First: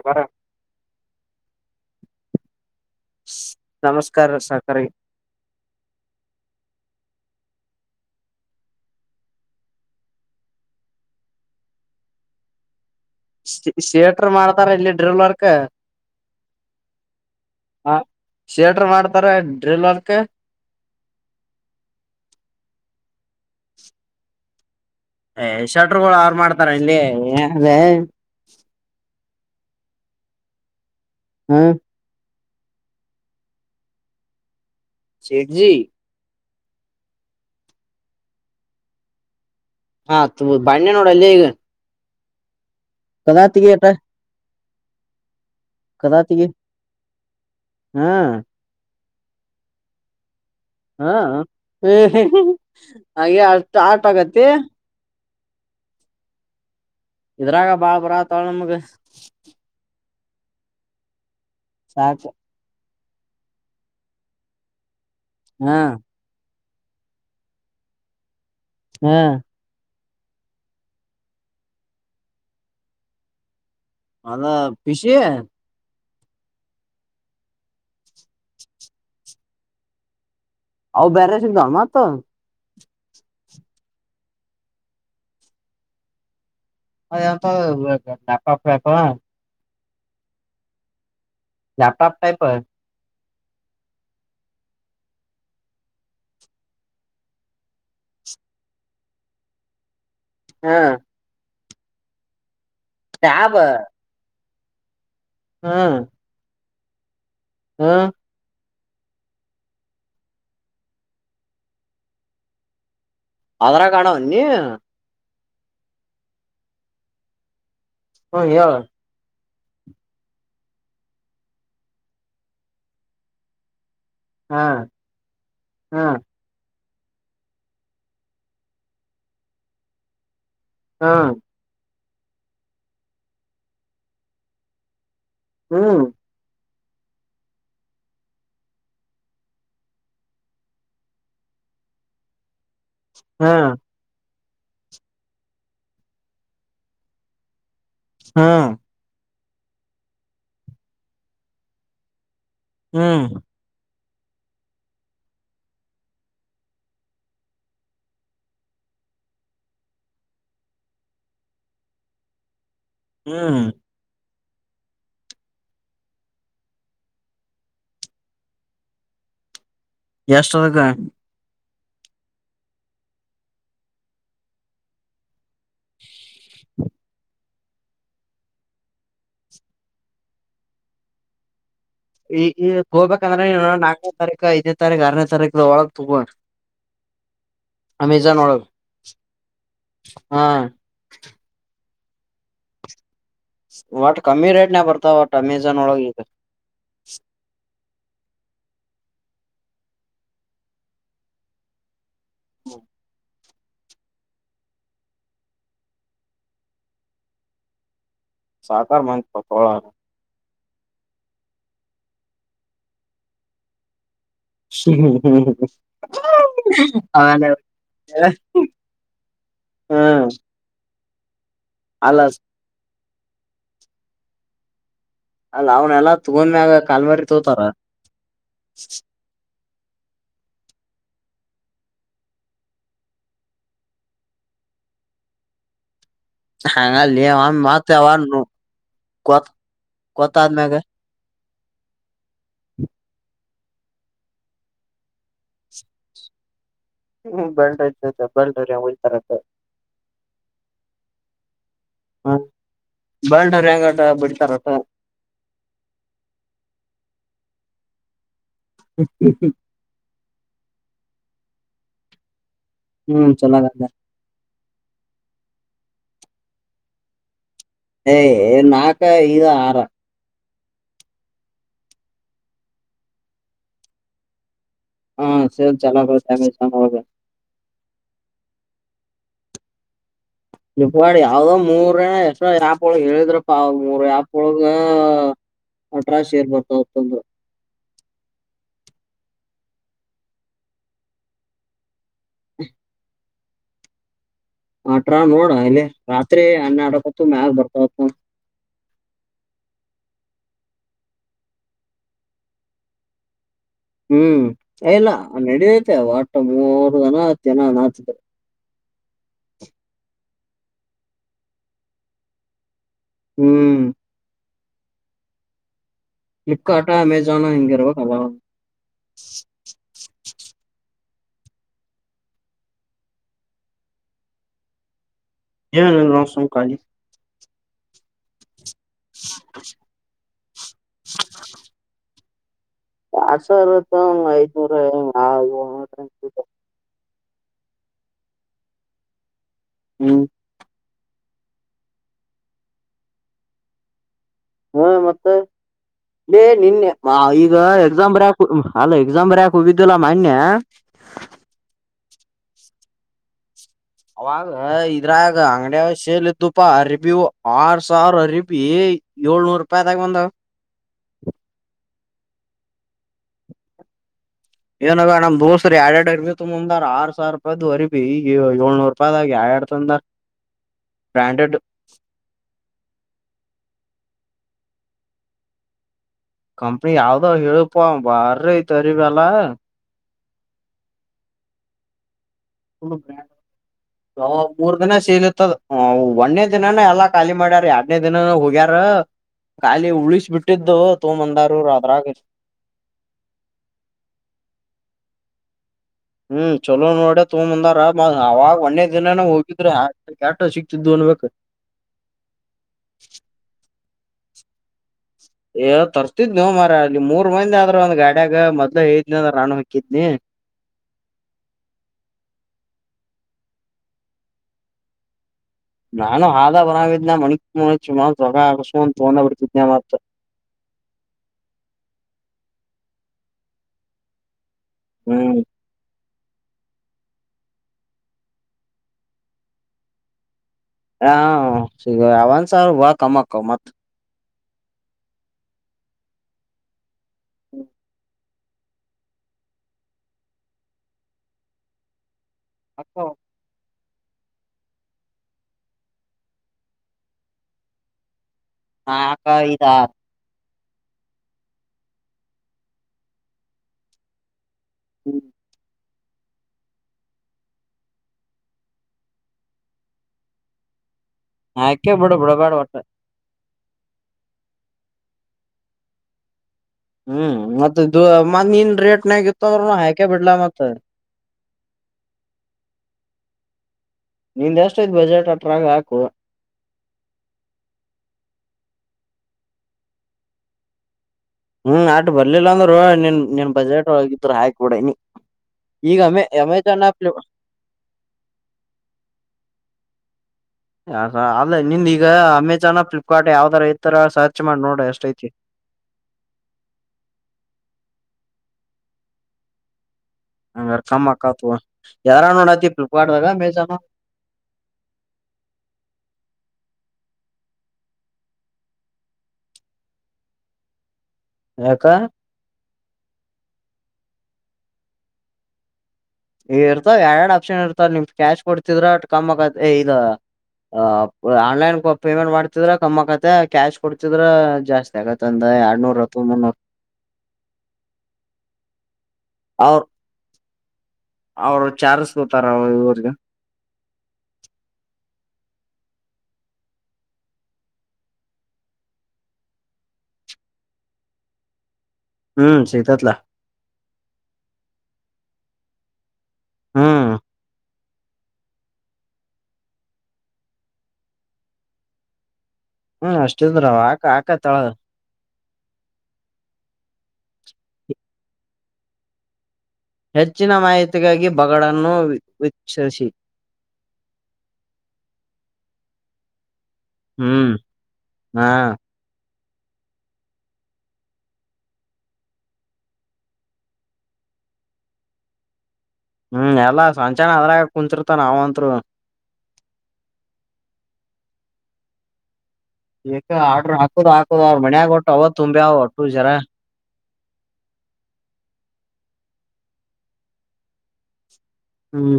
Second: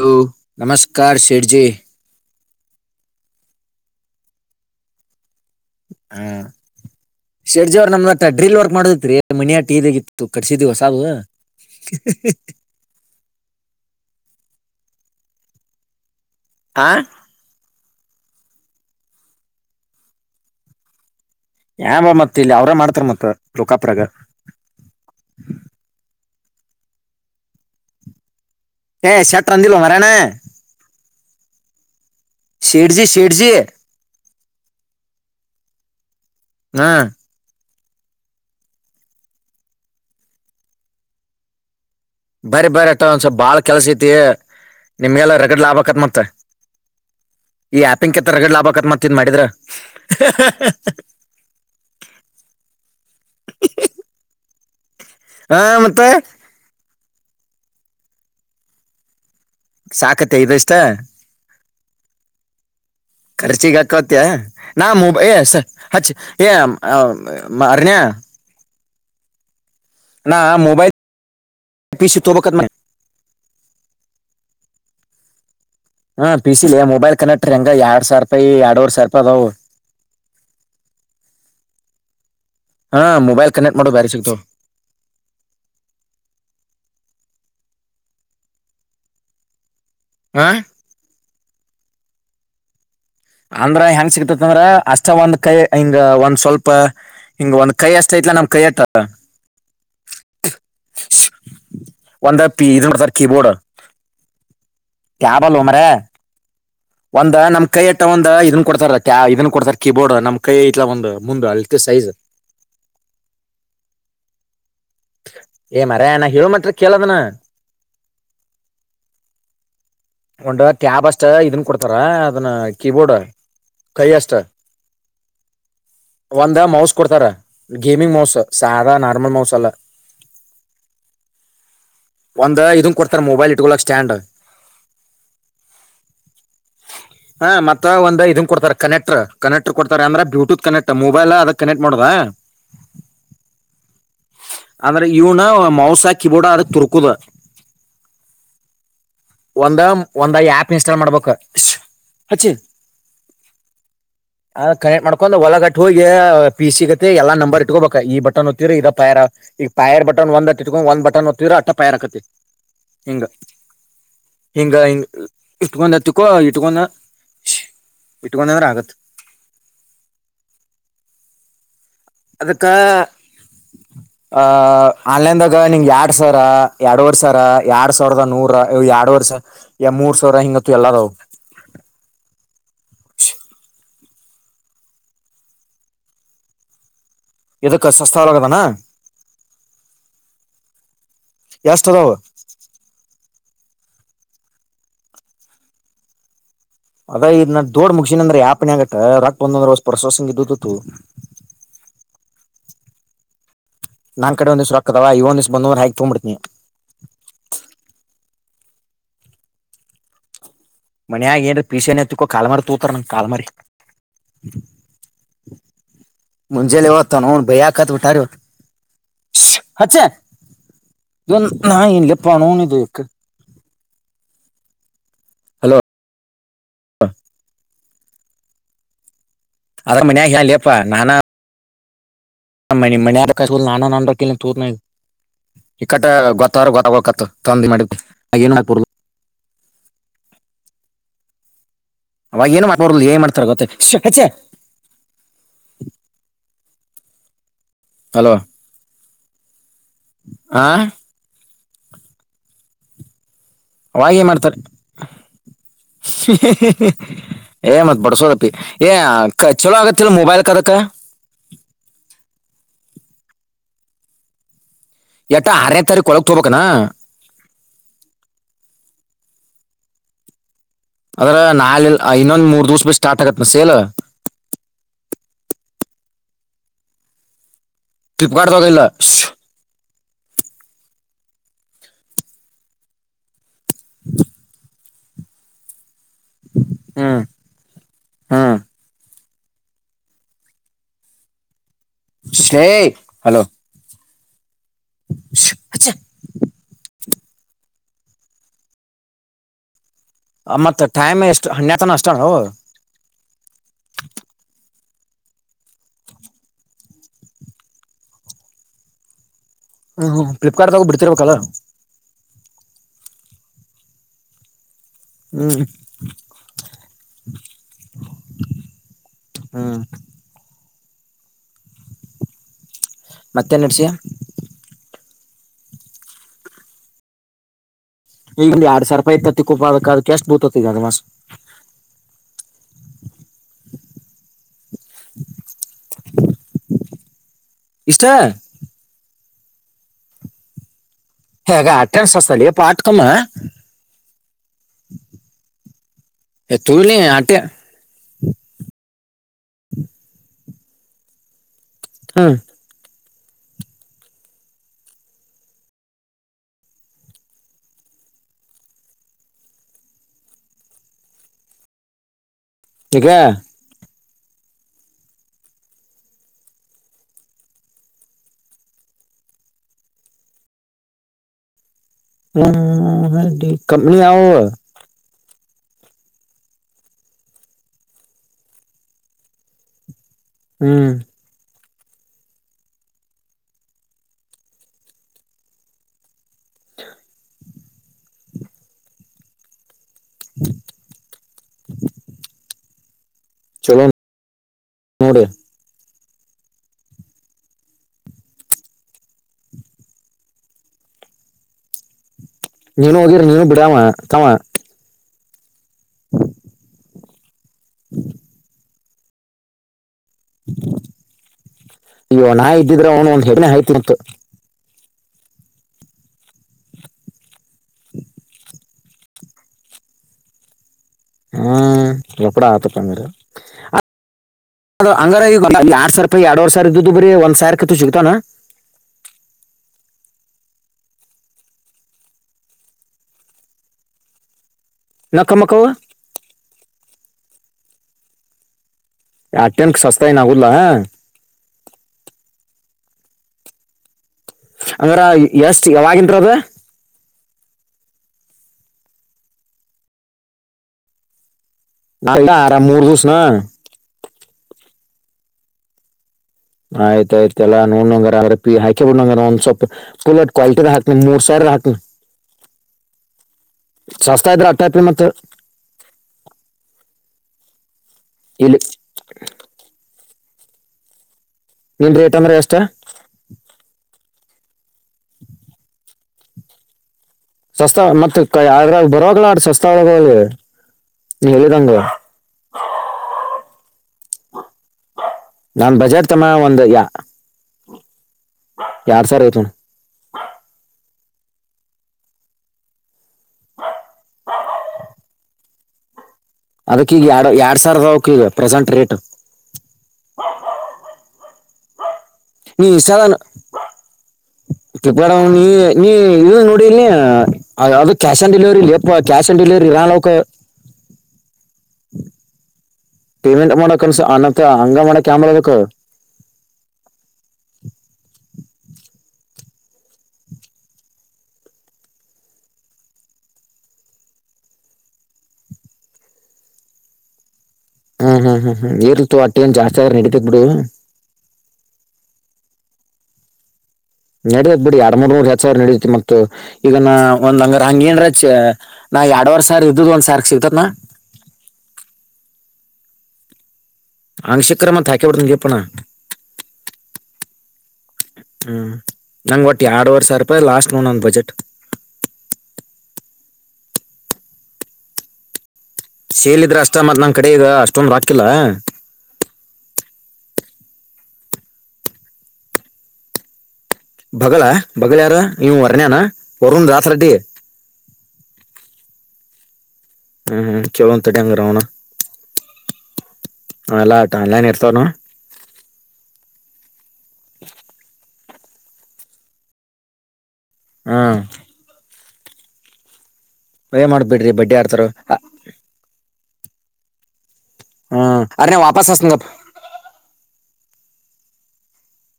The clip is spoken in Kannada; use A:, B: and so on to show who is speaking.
A: ಹಲೋ ನಮಸ್ಕಾರ ಶೇಟ್ ಜೀ.
B: ನಮಸ್ಕಾರ ಸೌಕರಿಗಿ,
A: ಹಾ, ಶೇಟ್ ಜೀ ಅವ್ ನಮ್ದ ಡ್ರಿಲ್ ವರ್ಕ್ ಮಾಡೋದಿತ್ರಿ ಮಿನಿಾಟಿ ಇದಗಿತ್ತು ಕತ್ಸಿಡ್ವಿ ಹೊಸಾವು [unintelligible]
B: ಶೇಟರ್ ಮಾಡ್ತಾರ ಇಲ್ಲಿ ಡ್ರಿಲ್ ವರ್ಕ್
A: ಹಾ [unintelligible]
B: ಹಾ ಶೇಟರ್ ಮಾಡ್ತಾರ ಡ್ರಿಲ್ ವರ್ಕ್
A: ಯಾವ ಮತ್ತ ಇಲ್ಲಿ ಅವ್ರ ಮಾಡ್ತಾರ ಮತ್ತ ಲೋಕಾಪುರಾಗ
B: ಏ ಶಟರುಗಳು ಯಾರು ಮಾಡ್ತಾರ ಇಲ್ಲಿ ಏನು ಲೀ
A: ಏ ಶಟ್ ಅಂದಿಲ್ಲ ಮರಣ್ಣ
B: [unintelligible]
A: ಶೇಠಜಿ ಶೇಠಜಿ
B: ಶೇಠಜಿ
A: ಹಾ
B: ಹಾ ಆತು ಬ್ಯಾವ್ಡೂ ಬಣ್ಣೆ ನೋಡಲ್ಲ ಈಗ
A: ಬರ ಬರ ಅ ಒಂದ್ಸ
B: ಕದಾ
A: ಬಾಳ
B: ತೆಗಿ ಅಟ
A: ಕೆಲಸ ಐತಿ ನಿಮ್ಗೆಲ್ಲ ಲಾಭತ್
B: ಕದಾ
A: ಮತ್ತೆ
B: ತೆಗಿ
A: ಈ
B: ಹಾ
A: ಆಪಿಂಗ್ಗೆ ತರಗಡೆ ಲಾಭ ಆಕತ್ ಮತ್ತೆ ತಿನ್ ಮಾಡಿದ್ರ [unintelligible]
B: ಹಾ [unintelligible] ಹಾಗೆ ಆ ಆಟ ಸ್ಟಾರ್ಟ್ ಆಗತ್ತ
A: ಹಾ ಮತ್ತೆ
B: ಇದ್ರಾಗ ಬಾ ಬರಕಟಲವ್ರೂ ನಮಗೆ
A: ಸಾಕತ್ತ ಐದುಷ್ಟ
B: ಸಾಕು
A: ಕರ್ಚಿಗ ಹಾಕತ್ಯ ನಾ ಏ
B: ಹಾ
A: ಹಚ್ಚ ಏ [unintelligible] ಅರಿನಯ
B: ಹ್ಮ್
A: ನಾ ಮೊಬೈಲ್ ಪೀ ಸಿ ತಗೋಬೇಕು ಮಾಡಿದೆ
B: ಹಾ ಪಿಸಿ
A: ಹಾ ಪಿಸ ಸಲಿ ಮೊಬೈಲ್ ಕನೆಕ್ಟರ್ ಹೆಂಗ ಎರಡ್ ಸಾವಿ ರೂಪಾಯಿ ಎರಡೂವರೆ ಸಾವಿ ರಪಾಯಿ ಅದವು
B: ಹೌವೂ ಬರೇ ಸಿಗ್ತವು ಮಾತ್ರ
A: ಹಾ ಮೊಬೈಲ್ ಕನೆಕ್ಟ್ ಮಾಡೋ ಬೇರೆ ಸಿಗ್ತವು
B: ಹ ಎಂತ ಅವು ಬ್ಯಾಕಪ್ [unintelligible]
A: ಹಾ
B: ಲ್ಯಾಪ್ಟಾಪ್ ಟೈಪ್
A: ಅಂದ್ರ ಹೆಂಗ್ ಸಿಕ್ತತ್ಂದ್ರ ಅಷ್ಟ ಒಂದ್ ಕೈ ಹಿಂಗ ಒಂದ್ ಸ್ವಲ್ಪ ಹಿಂಗ ಒಂದ್ ಕೈ ಅಷ್ಟಐತಿ ಇಲ್ಲ ನಮ್ ಕೆತ್ತು
B: ಹಾ
A: ಒಂದ ಪಿ ಇದು [unintelligible] ಕೀಬೋರ್ಡ್
B: ಟ್ಯಾಬ್
A: ಕ್ಯಾಬ್ ಅಲೆ ಮರಿಯ
B: ಹ್ಮ್
A: ಒಂದ್ ನಮ್ ಕೈ ಅಟ್ಟ
B: ಹ್ಮ್
A: ಒಂದ ಇದ ಕೊಡ್ತಾರ ಇದನ್ ಕೊಡ್ತಾರ ಕೀಬೋರ್ಡ್ ನಮ್ ಕೈ ಇಟ್ಲ ಒಂದು ಮುಂದ ಅಲ್ಲಿತಿ ಸೈಜ್
B: ಅದುರಾಗ ಅದೇನ್ ನೀ
A: ಏ ಮಾರಾಯ ನಾ ಹೇಳ ಮಾತ್ರ ಕೇಳದನ
B: ಹಾ ಹೇಳ
A: ಒಂದು ಟ್ಯಾಬ್ ಅಷ್ಟ ಇದನ್ ಕೊಡ್ತಾರ ಅದನ್ನ ಕೀಬೋರ್ಡ್ ಕೈ ಅಷ್ಟ
B: ಹಾ ಹಾ
A: ಒಂದು ಮೌಸ್ಟ್ ಕೊಡ್ತಾರ ಗೇಮಿಂಗ್ ಮೌಸ್ ಸಾರಾ ನಾರ್ಮಲ್ ಮೌಸ್ ಅಲ್ಲ
B: ಹಾ
A: ಒಂದ್ ಇದನ್ ಕೊಡ್ತಾರ ಮೊಬೈಲ್ ಇಟ್ಕೊಳಕ್ ಸ್ಟ್ಯಾಂಡ್
B: ಹ್ಮ್
A: ಹ ಮತ್ತ ಒಂದ ಇದನ್ ಕೊಡ್ತಾರೆ ಕನೆಕ್ಟ್ರ್ ಕನೆಕ್ರ್ ಕೊಡ್ತಾರೆ ಅಂದ್ರ ಬ್ಲೂಟೂತ್ ಕನೆಕ್ಟ್ ಮೊಬೈಲ್ ಅದಕ್ ಕನೆಕ್ಟ್ ಮಾಡೋದ
B: ಹಾ
A: ಅಂದ್ರೆ ಇವನು ಮೌಸ್ ಆಕೆ ಕೀಬೋರ್ಡ್ ಬೋರ್ಡ್ ಆದದ ತುರ್ಕುದು
B: ಪ್ಚ್ ಹ
A: ಒಂದ ಒಂದ ಆಪ್ ಇನ್ಸ್ಟಾಲ್ ಮಾಡ್ಬೇಕು ಶೋ ಹಚ್ಚಿ
B: ಹು
A: ಅ ಕನೆಕ್ಟ್ ಮಾಡ್ಕೊಂಡ್ ಒಳಗ ಟುಗೆ ಪಿ ಸಿ ಗತೆ ಎಲ್ಲ ನಂಬರ್ ಇಟ್ಕೋಬೇಕ ಈ ಬಟನ್ ಒತ್ತಿರ ಇದ ಪೈಯರ್ ಈಗ ಪಾಯರ್ ಬಟನ್ ಒಂದ ಕಿತ್ಕೊಂಡ್ ಒಂದ ಬಟನ್ ಒತ್ತಿದ್ರ ಅಟ್ಟ ಪಯರ್ ಆಕೇತಿ
B: ಹು
A: ಹಿಂಗ ಅ ಇಟ್ಕೊಂದಂತತಿಕ್ಕೊ ಇಟ್ಕೊಂಡ ಶೋ ಇಟ್ಕೊಂಡಂದ್ರ ಆಗತ
B: ಎಶ ಒಳಗ ಹೇಳ್ಯಾರ
A: ಅದಕ್ಕ ಆಹ ಆನ್ಲೈನ್ದಾಗ ನಿಂಗ ಯ್ಯಾಡಸಾವಿರಾ ಎರಡುವರಿ ಸಾವಿರಾ ಎರಡ್ ಸಾವಿರದ ನೂರ ಎರಡು ವರ್ಷ ಮೂರ್ ಸಾವಿರ ಹಿಂಗತ್ತು ಎಲಲ್ಲಾ ಅದಾವ
B: [unintelligible] ಈ ಈಗ ಹೋಗಬೇಕಾದ್ರ ನಾಲ್ಕನೇ ತಾರೀಕ ಐನೇ ತಾರೀಕ ಆರನೇ ತಾರೀಕ ಒಳಗ್ ತಗೋ ಅನ್ನ
A: ಇದಕ್ಕ
B: ಆಮೇಜಾನ್
A: ಸಸ್ತಾವಲಗದಾನ
B: ಒಳಗ ಹ
A: ಎಷ್ಟುದಾವ
B: ಒಟ್ಟ ಕಮ್ಮಿ ರೇಟ್ನ್ಯಾಗ ಬರ್ತಾವ ಒಟ್ ಅಮೆಜಾನ್ ಒಳಗ ಇಗ
A: ಅದ ಇದ ನಾ ದೋಡ್ ಮುಗಸಿನ ಅಂದ್ರ ಯಾಪ್ನ್ಯಾಗ ಯೇ ರೊಕ್ಕ ಬಂದವದ್ರ ಪ್ರಾಸಸಿಂಗ ಇಟ್ಟುದ್ವು
B: ಹು
A: ನನ್ನ್ ಕಡೆ ಒಂದ ದಿಸ್ಸ ರೊಕ್ಕಅದವ ಇವಂದಿಸ್ಸು ಬಂದುವಂದ್ರ ಹಾಕಿ ತೊಂಬಿಡಟ್ಟೇನಿ
B: ಸೌಕಾರ್ ಮಂದಿ ಪಾ ತಗೋಳೋರು
A: ಮನ್ಯಾಗ ಏನರ ಪೀಸನೆತ್ಕೋ ಕಾಲ್ ಮಾರಿ ತೂತಾರ ನಂಗ ಕಾಲ ಮಾರಿ
B: ಹು ಹು ಹು ಹುಕ್
A: ಮುಂಜೆಲಿ ಇವತ್ತ ಅನೌನನ್ ಬೈಯಕಟ್ಟಬಿಟ್ಟಾರ್ ಇವತ್ ಶೋ ಹಚ್ಚೆ
B: ಹ್ಮ್
A: ಇದೊಂದ ನಾಯಿ
B: ಅಲ್ಲ
A: ಎಂನ್ಲೆಪಾ ನೌನಿದು
B: ಅಲ್ಲ
A: ಹಲೋ
B: ಅವನ ಎಲ್ಲಾ ತಗೊಂಡ್ಮ್ಯಾಗ ಕಾಲ್ಮಾರಿ ತೋತಾರಾ ಚು ಚು
A: ಅದ ಮನ್ಯಾಗ ಹೇಳಲೆಪ್ಪ ನಾನ ಮಾಡಿ ಮನ್ಯಾರ ಕಸಗೊಂಡ ನಾನ ನನ್ನ ಬತ್ತಿಲೇ ತೂತನ್ಯಾಗ ಹಿಕ್ಕಟ್ ಟ್ ಗೊತ್ತಾರ
B: ಹಂಗಲ್ಲಿ
A: ಗೊತ್ತಾಗೋಕತ್ ತಂದಿ ಮಾಡಿದ ಆಗ ಏನ್ ಅನ್ನಕ ಬರೋಲ್ಲ
B: ಗೊತ್ ಗೊತ್ತಾದಮ್ಯಾಗ
A: ಅವಾಗ ಏನ ಮಾಡಕ ಬರುದಿಲ್ಲ ಏನ್ ಮಾಡ್ತಾರ ಗೊತ್ತನ ಶೋ ಹಚ್ಚೆ
B: ಹು ಬೆಲ್ಡ ಹರಿತೇತೆ ಬೆಲ್ಟ್ ಹರಿಯಂಗ ಹೋಯಿತಾರೆ ಅಟೆ
A: ಆ ಆ
B: ಅ
A: ಅವಾಗೇ ಏನು ಮಾಡ್ತಾರ ಹ್ಹಿ ಹ್ಹಿಈ ಏ ಮತ್ ಬಡಸೋರಪ್ಪಿ ಏ ಚಲೋ ಆಗತ್ತ ಇಲ ಮೊಬೈಲ್ ಕದಕ್ಕ
B: ಹು ಚೊಲೋ ಆಗತ್ಲೆ
A: ಎಟ್ಟ ಆರನೇ ತಾರೀಕ ಒಳಗ್ ತೋಗಬೇಕನ
B: ಏಯಯ ನಾಕ ಇದ ಆರ
A: ಅದ್ರ ನಾಳೆ ಇನ್ನೊಂದ ಮೂರ್ ದಿವ್ಸ ಬಿಟ್ಟ ಸ್ಟಾರ್ಟ್ ಆಗತನ ಸೇಲ
B: ಹು ಸೆಲ್ ಚೆನ್ನಾಗಳ ತಗೋಳಗೆ
A: ಬಡದಡೋಲ್ಲ ಶೋ ಟ್ಟ್
B: ಪ್ಲೀಪಕಾರ್ಡ್ ಯಾವ್ದೋ ಮೂರನೋ ಎಷ್ಟೋ ಯಾಪ್ ಒಳಗ ಹೇಳಿದ್ರಪ್ಪ ಅವ ಮೂರ್ ಯಾಪ್ ಒಳಗ ಅಠರಾಶೇರ್ ಬರ್ತಾವಅಂತ ತಂದು
A: ಹ್ಮ್ ಹ್ಮ್ ಶೋ ಹೆ ಹಲೋ
B: ಆಟ್ರಾ ನೋಡ ಅಲ್ಲಿ ರಾತ್ರಿ ಹನ್ಯಡಕ್ಕ ಮ್ಯಾಗ ಬರ್ತವಂತ ನೋಡು
A: ಅ ಮತ್ತ ಟೈಮ್ ಎಷ್ಟು ಹಾನ್ಯಾಡತನಾ ಅಷ್ಟನವು
B: ಹು ಯೇ ಇಲ್ಲ ನಡಿಯೈತೆ ಒಟ್ಟ ಮೂರು ದಿನಾ ಹತ್ತು ದಿನಾ ಅನಾತ್ತಿದ್ರು
A: ಹ ಹ ಫ್ಲಿಪ್ಕಾರ್ಡ್ ಬಿಡ್ತಿರ್ಬೇಕಲ್ಲಾ
B: ಹ್ಮ್
A: ಹ್ಮ್
B: ಫ್ಲಿಪ್ಕಾರಾರ್ಟಾ ಅಮೇಝಾನ ಹೆಂಗರಬೇಕ
A: ಹ್ಮ್ ಮತ್ತೇನ್ ನಡ್ಸಿಯ
B: ಏನಿಲ್ಲ ನೋ ಸುಮ್ಮ ಕಾಲಿ
A: ಈಗ್ ಯಾಡ ಸಾವಿರಪಾಯಿ ಇತ್ತತ ತಿಕೋ ಪಾ ಅದಕ್ಕ ಎಷ್ಟ ಭಿತತಿ ಈಗ ಅಜಮಸ್.
B: ಯಾಡ ಸಾವರಕ ಐದ್ನೂರ [unintelligible] ಭಿತತಿ.
A: ಇಷ್ಟ
B: ಹ್ಮ್
A: ಹಗಾ ಅಟ್ಟೆನ ಸಸ್ತಾ ಲೇಪ ಅಟ್ಟ ಕಮ್ಮ.
B: ಹ್ಮ ಮತ್ತೆ ಲೇ
A: ತುಳಿ
B: ನಿನ್ನ
A: ಅಟೆ
B: ಈಗ ಎಕ್ಸಾಮ್ ಬರ್ಯಾಕ ಅಲ್ಲ ಎಕ್ಸಾಮ್ ಬರ್ಯಾಕ ಹೋಗಿದ್ದಿಲ ಮನ್ಯ [inaudible]
A: ಹಾ
B: ಅವಾಗ ಇದ್ರಾಗ ಅಂಗಡಿಯ ಶೇಲ್ ಇದ್ದುಪಾ ಅ ರಿಬಿ ಆರ್ ಸಾವಿರ ಅರಿಬಿ ಏಳ್ನೂರು ರೂಪಾಯಿದಾಗ ಬಂದಾವ
A: ಈಗಾ
B: ಏನಾಗ ನಮ್ ದೋಸ್ರ ಎರ ಎಡರ್ ತುಂಬಂದ ಆರ್ ಸಾವಿರ ರೂಪಾಯ್ದ್ ಅರಿ ಭೀ ಏಳ್ನೂರು ರೂಪಾಯ್ [unintelligible] ಬ್ರಾಂಡಡ್
A: ಹ್ಮ ಹೆ ಕಮ್ಮಿ ಆವ
B: ಕಂಪ್ನಿ ಯಾವ್ದ ಹೇಳಪ ಬಾರಿ ತರಿಬಲ್ಲ
A: ಹ್ಮ್
B: [unintelligible] ಮೂರ್ ದಿನ ಸೀಲತ್ತದ ಅ ಒನ್ನೇ ದಿನಾನ ಎಲ್ಲ ಖಾಲಿ ಮಾಡ್ಯಾರ ಎಡ್ನೇ ದಿನಾನ ಹೋಗ್ಯಾರ. ಕಖಾಲಿ ಉಳಿಸ ಬಿಟ್ಟಿದ್ದು ತೋ ಮಂದಾರ ರದ್ರಾಗ
A: ಚಲೋ ನೋಡಿ
B: ಹ್ಮ್ ಚಲೋ ನೋಡ ತೋಂದಾರ ಅವಾಗ ಒಂದೇ ದಿನನ ಹೋಗಿದ್ರ ಸಿಕ್ತಿದ್ದು ಸಿಗುತ್ತ.
A: ನೀನು ಹೋಗಿರ ನೀನು ಬಿಡಾವ ತಾವ
B: ಏ ತರ್ತಿದ್ ನೋವು ಮರ ಅಲ್ಲಿ ಮೂರ್ ಮಂದ ಆದ್ರ ಒಂದ್ ಗಾಡಿಯಾಗ ಮೊದ್ಲ ಐದ್ ಅ ರಾಣ ಹಾಕಿದ್ನಿ
A: ಅಯ್ಯೋ ನಾ ಇದ್ದಿದ್ರೆ ಅವನು ಒಂದ್ ಹೆಗ್ನೆ ಹೇತಿಂತ
B: ನಾನು ಹಾದ ಬರಿದ್ನ ಮಣಿಕ್ ಮವಗ ಆಕ ತಗೊಂಡ ಬಿಡ್ತಿದ್ನ ಮತ್
A: ಹ್ಮ್ ರೊಪಡ ಆತಪ್ಪಂದರ ಅಂಗಾರ
B: ಹ್ಮ್
A: ಎರಡು ಸಾವಿರ ಎರಡವರೆ ಸಾವರ ಇದ್ದ್ದು ಬರೀ ಒಂದ್ ಸಾವಿ ಕತ್ತು ಸಿಗ್ತಾನ
B: ಹ ಸಿಗ ಒನ್ ಸಾವಿರ ಬಳ ಕಮ್ಮಕ್ಕ ಮತ್
A: ನಕಮಕ್ಕವ
B: ಹ್ಮ್
A: ಅಟಂ ಸಸ್ತಾಯನಗರ್ಲ್ಲ ಹ
B: ಅಪ್ಪೋ
A: ಅಂದ್ರ ಎಷ್ಟ ಯಾವಾಗಿಂಟರ ಅದ
B: ನಾಕಾ ಐದಾ
A: ನಂಗ ಆರಾಮ ಮೂರು ದಿವಸ ನ
B: ಹ್ಮ
A: ಆಯ್ತಾಯಯ್ತ ಎಲ್ಲ ನೋಡ್ಂಗ ಅ್ರ ಹಾಕಿ ಬಿಂಗ ಒಂದ ಸ್ವಲ್ಪ ಕಟ್ ಕ್ವಾಲಿಟಿ ಮೂರ್ ಸಾವ್ರ ಹಾಕುದ್ರು
B: ಹಾಕೆ ಬಿಡು ಬಿಡಬ್ಯಾಡ ಒಟ್ಟ
A: ಶಸ್ತಾ ಇದ್ರೆ ಅಟಪ ಮತ್ತ
B: ಹ್ಮ್ ಮತ್ತ ಮ
A: ಇಲ್ಲಿ
B: ನೀನ್ ರೇಟ್ನ್ಯಗ ಇತ್ತುಂದ್ರ ಹಾಕೆ ಬಿಡ್ಲಾ ಮತ್ತ
A: ನಿನ್ ರೇಟ್ ಅದ್ರ ಎಷ್ಟ
B: ನಿಂದ್ ಎಷ್ಟೈಐತ್ ಬಜೆಟ್ ಹಟ್ರಾಗ ಹಾಕ
A: ಸ್ವಸ್ತ ಮತ್ತತ್ ಯ್ರಾಗ ಬರಾಗಲ ಅ್ರ ಸವಸ್ತ ಒಾಗಿ
B: ಹ್ಮ್ ಆಟ ಬರ್ಲಿಲ್ಲ ಅಂದ್ರರು ನೀನ್ ನಿನ್ ಬಜೆಟ್ೋಗಿದ್ರ ಹಾಕ್ಬಡನಿ
A: ನಾನ್ ಬಜೆಟ್ ತಮ್ಮ ಒಂದ ಯ ಯಾರ್ ಸಾರ್ ಐತ ನೋಡ
B: ಹ ಅಲ್ಲೇ ನಿಂದ್ ಈಗ ಅಮೆಜನ್ ಫ್ಲಿಪ್ಕಾರ್ಟ್ ಯಾವ್ ತರ ಇತರ ಸರ್ಚ್ ಮಾಡಿ ನೋಡ್ರಿ ಅಷ್ಟೈತಿ [inaudible]
A: ಅದಕ್ಕ ಈಗ ಎರಡು ಎರಡ್ ಸಾವರದ ಅವಕ ಈಗ ಪ್ರೆಸೆಂಟ್ ರೇಟ್
B: [unintelligible]
A: ನೀ
B: ನೋಡತಿ
A: ಇಷ್ಟಾಲ
B: ಫ್ಲಿಪ್ಕಾರ್ಟ್ದಾಗ ಅಮೆಜಾನ್
A: ತಿಪ ನೀ ನೀ ಇ ನೋಡಿ ಇಲ್ ಅದು ಕ್ಯಾಶ್ ಆನ್ ಡೆಲಿವರಿಪ ಕ್ಯಾಶ್ ಆನ್ ಡೆಲಿವರಿ ರಾನಕ
B: ಯಾಕ
A: ಪೇಮೆಂಟ್ ಮಾಡಕ್ ಅನ್ಸ ಅನತ್ತ ಹಂಗ ಮಾಡಕ್ ಆಾಮ್ರ ಅದಕ್
B: ಈ ಇರ್ತಾವ ಎರ ಆಪ್ಷನ್ ಇರ್ತಾವ ನಿಮ್ ಕ್ಯಾಶ್ ಕೊಡ್ತಿದ್ರ ಕಮ್ ಆಗತ್ ಇ ಆ ಆನ್ಲೈನ್ ಪೇಮೆಂಟ್ ಮಾಡ್ತಿದ್ರ ಕಮ್ಮ ಆಕತ್ತ ಕ್ಯಾಶ್ ಕೊಡ್ತಿದ್ರ ಜಾಸ್ತಿ ಆಗತ್ತ ಅಂದ [unintelligible]
A: ಹ್ಮ್ ಹ್ಮ್ ಹ್ಮ್ ಹ್ಮ್ ಏರ್ತತ್ತು ಅಟ್ಟಿ ನ್ ಜಾಸ್ತಿ
B: ಅವ್ರ
A: ಆದ್ರೆ ನಡೀತಿಕ್ ಬಿಡು
B: ಸತಾರ ಇವರ್ಗ
A: ನಡತ್ ಬಿಡಿ ಎರ ಮೂರ್ ಮೂೂರ್ ಎತ್ ಸಾವಿರ ನಡತಿ ಮತ್ತ ಈಗ ನ ಒಂದ್ ಹಂಗ ಹಂಗ ಏನ್ರ ನಾ ಎಡವರೆ ಸರ ಇದ್ದದು ಒಂದ ಸಾರ ಸಿಗ್ತತ್ನಾ
B: ಹ್ಮ್ ಸಿಗೆತ್ಲ
A: ಆಂಕ್ಷ್ಯ ಕ್ರಮತ್ ಹಾಕಿಬಡ್ತನ ಜಪ್ಪಣ
B: ಹ್ಮ
A: ಹ್ಮ್ ನಂಗ್ ಒಟ್ಟು ಎರಡ್ುವರೆ ಸಾವಿರ ರೂಪಾಯಿ ಲಾಸ್ಟ್ ನೋೊಂದ ಬಜೆಟ್
B: ಹ್ಮ್ ಅಷ್ಟಿದ್ರ ಆಕ ಆಕ ತಳ
A: ಸೇಲಿದ್ರೆ ಅಷ್ಟ ಮತ್ ನಂಗ ಕಡೆ ಈಗ ಅಷ್ಟೊಂದ ರಾಕಿಲ್ಲ
B: ಹೆಚ್ಚಿನ ಮಾಹಿತಿಗಾಗಿ ಬಡನ್ನು ವಕ್ಷಿಸಿಿ
A: ಬಗಳ ಬಗಗಳ ಯಾರ ನೀವು ವರ್ಣ್ಯಾನ ವರುಂದಾರ
B: ಹ್ಮ್ ಹಾ
A: ಹ್ಮ್ ಹ್ಮ ಚಲೋಂತ ಂಗರಣ ಹ ಎಲ್ಲಾ ಆಟ ಅನ್ಲೈನ್ ಇರ್ತವನು
B: ಹ್ಮ್ ಎಲ್ಲಾ ಸಂಚನ ಅದ್ರಾಗ ಕುಂಂತಿರ್ತ ನಾವಂತ್ರು
A: ಹ್ಮ್
B: ಈಕ ಆರ್್ರ
A: ಏನ್
B: ಹಾಕೋ್
A: ಮಾಡ್ಬಿಡ್ರಿ
B: ಹಾಕದ
A: ಬಡ್ಡಿ
B: ಅವ್ರರು
A: ಆಡ್ತಾರ
B: ಮನಯಾಗ ಹೊಟ್ಟು ಅವಾಗ ತುಂಬ ಅವ ಒಟ್ಟು ಜರ
A: ಹ್ಮ್ ಅರೆ ನ ವಾಪಸ್ ಅಸಪ್ಪ
B: ಹ್ಮ್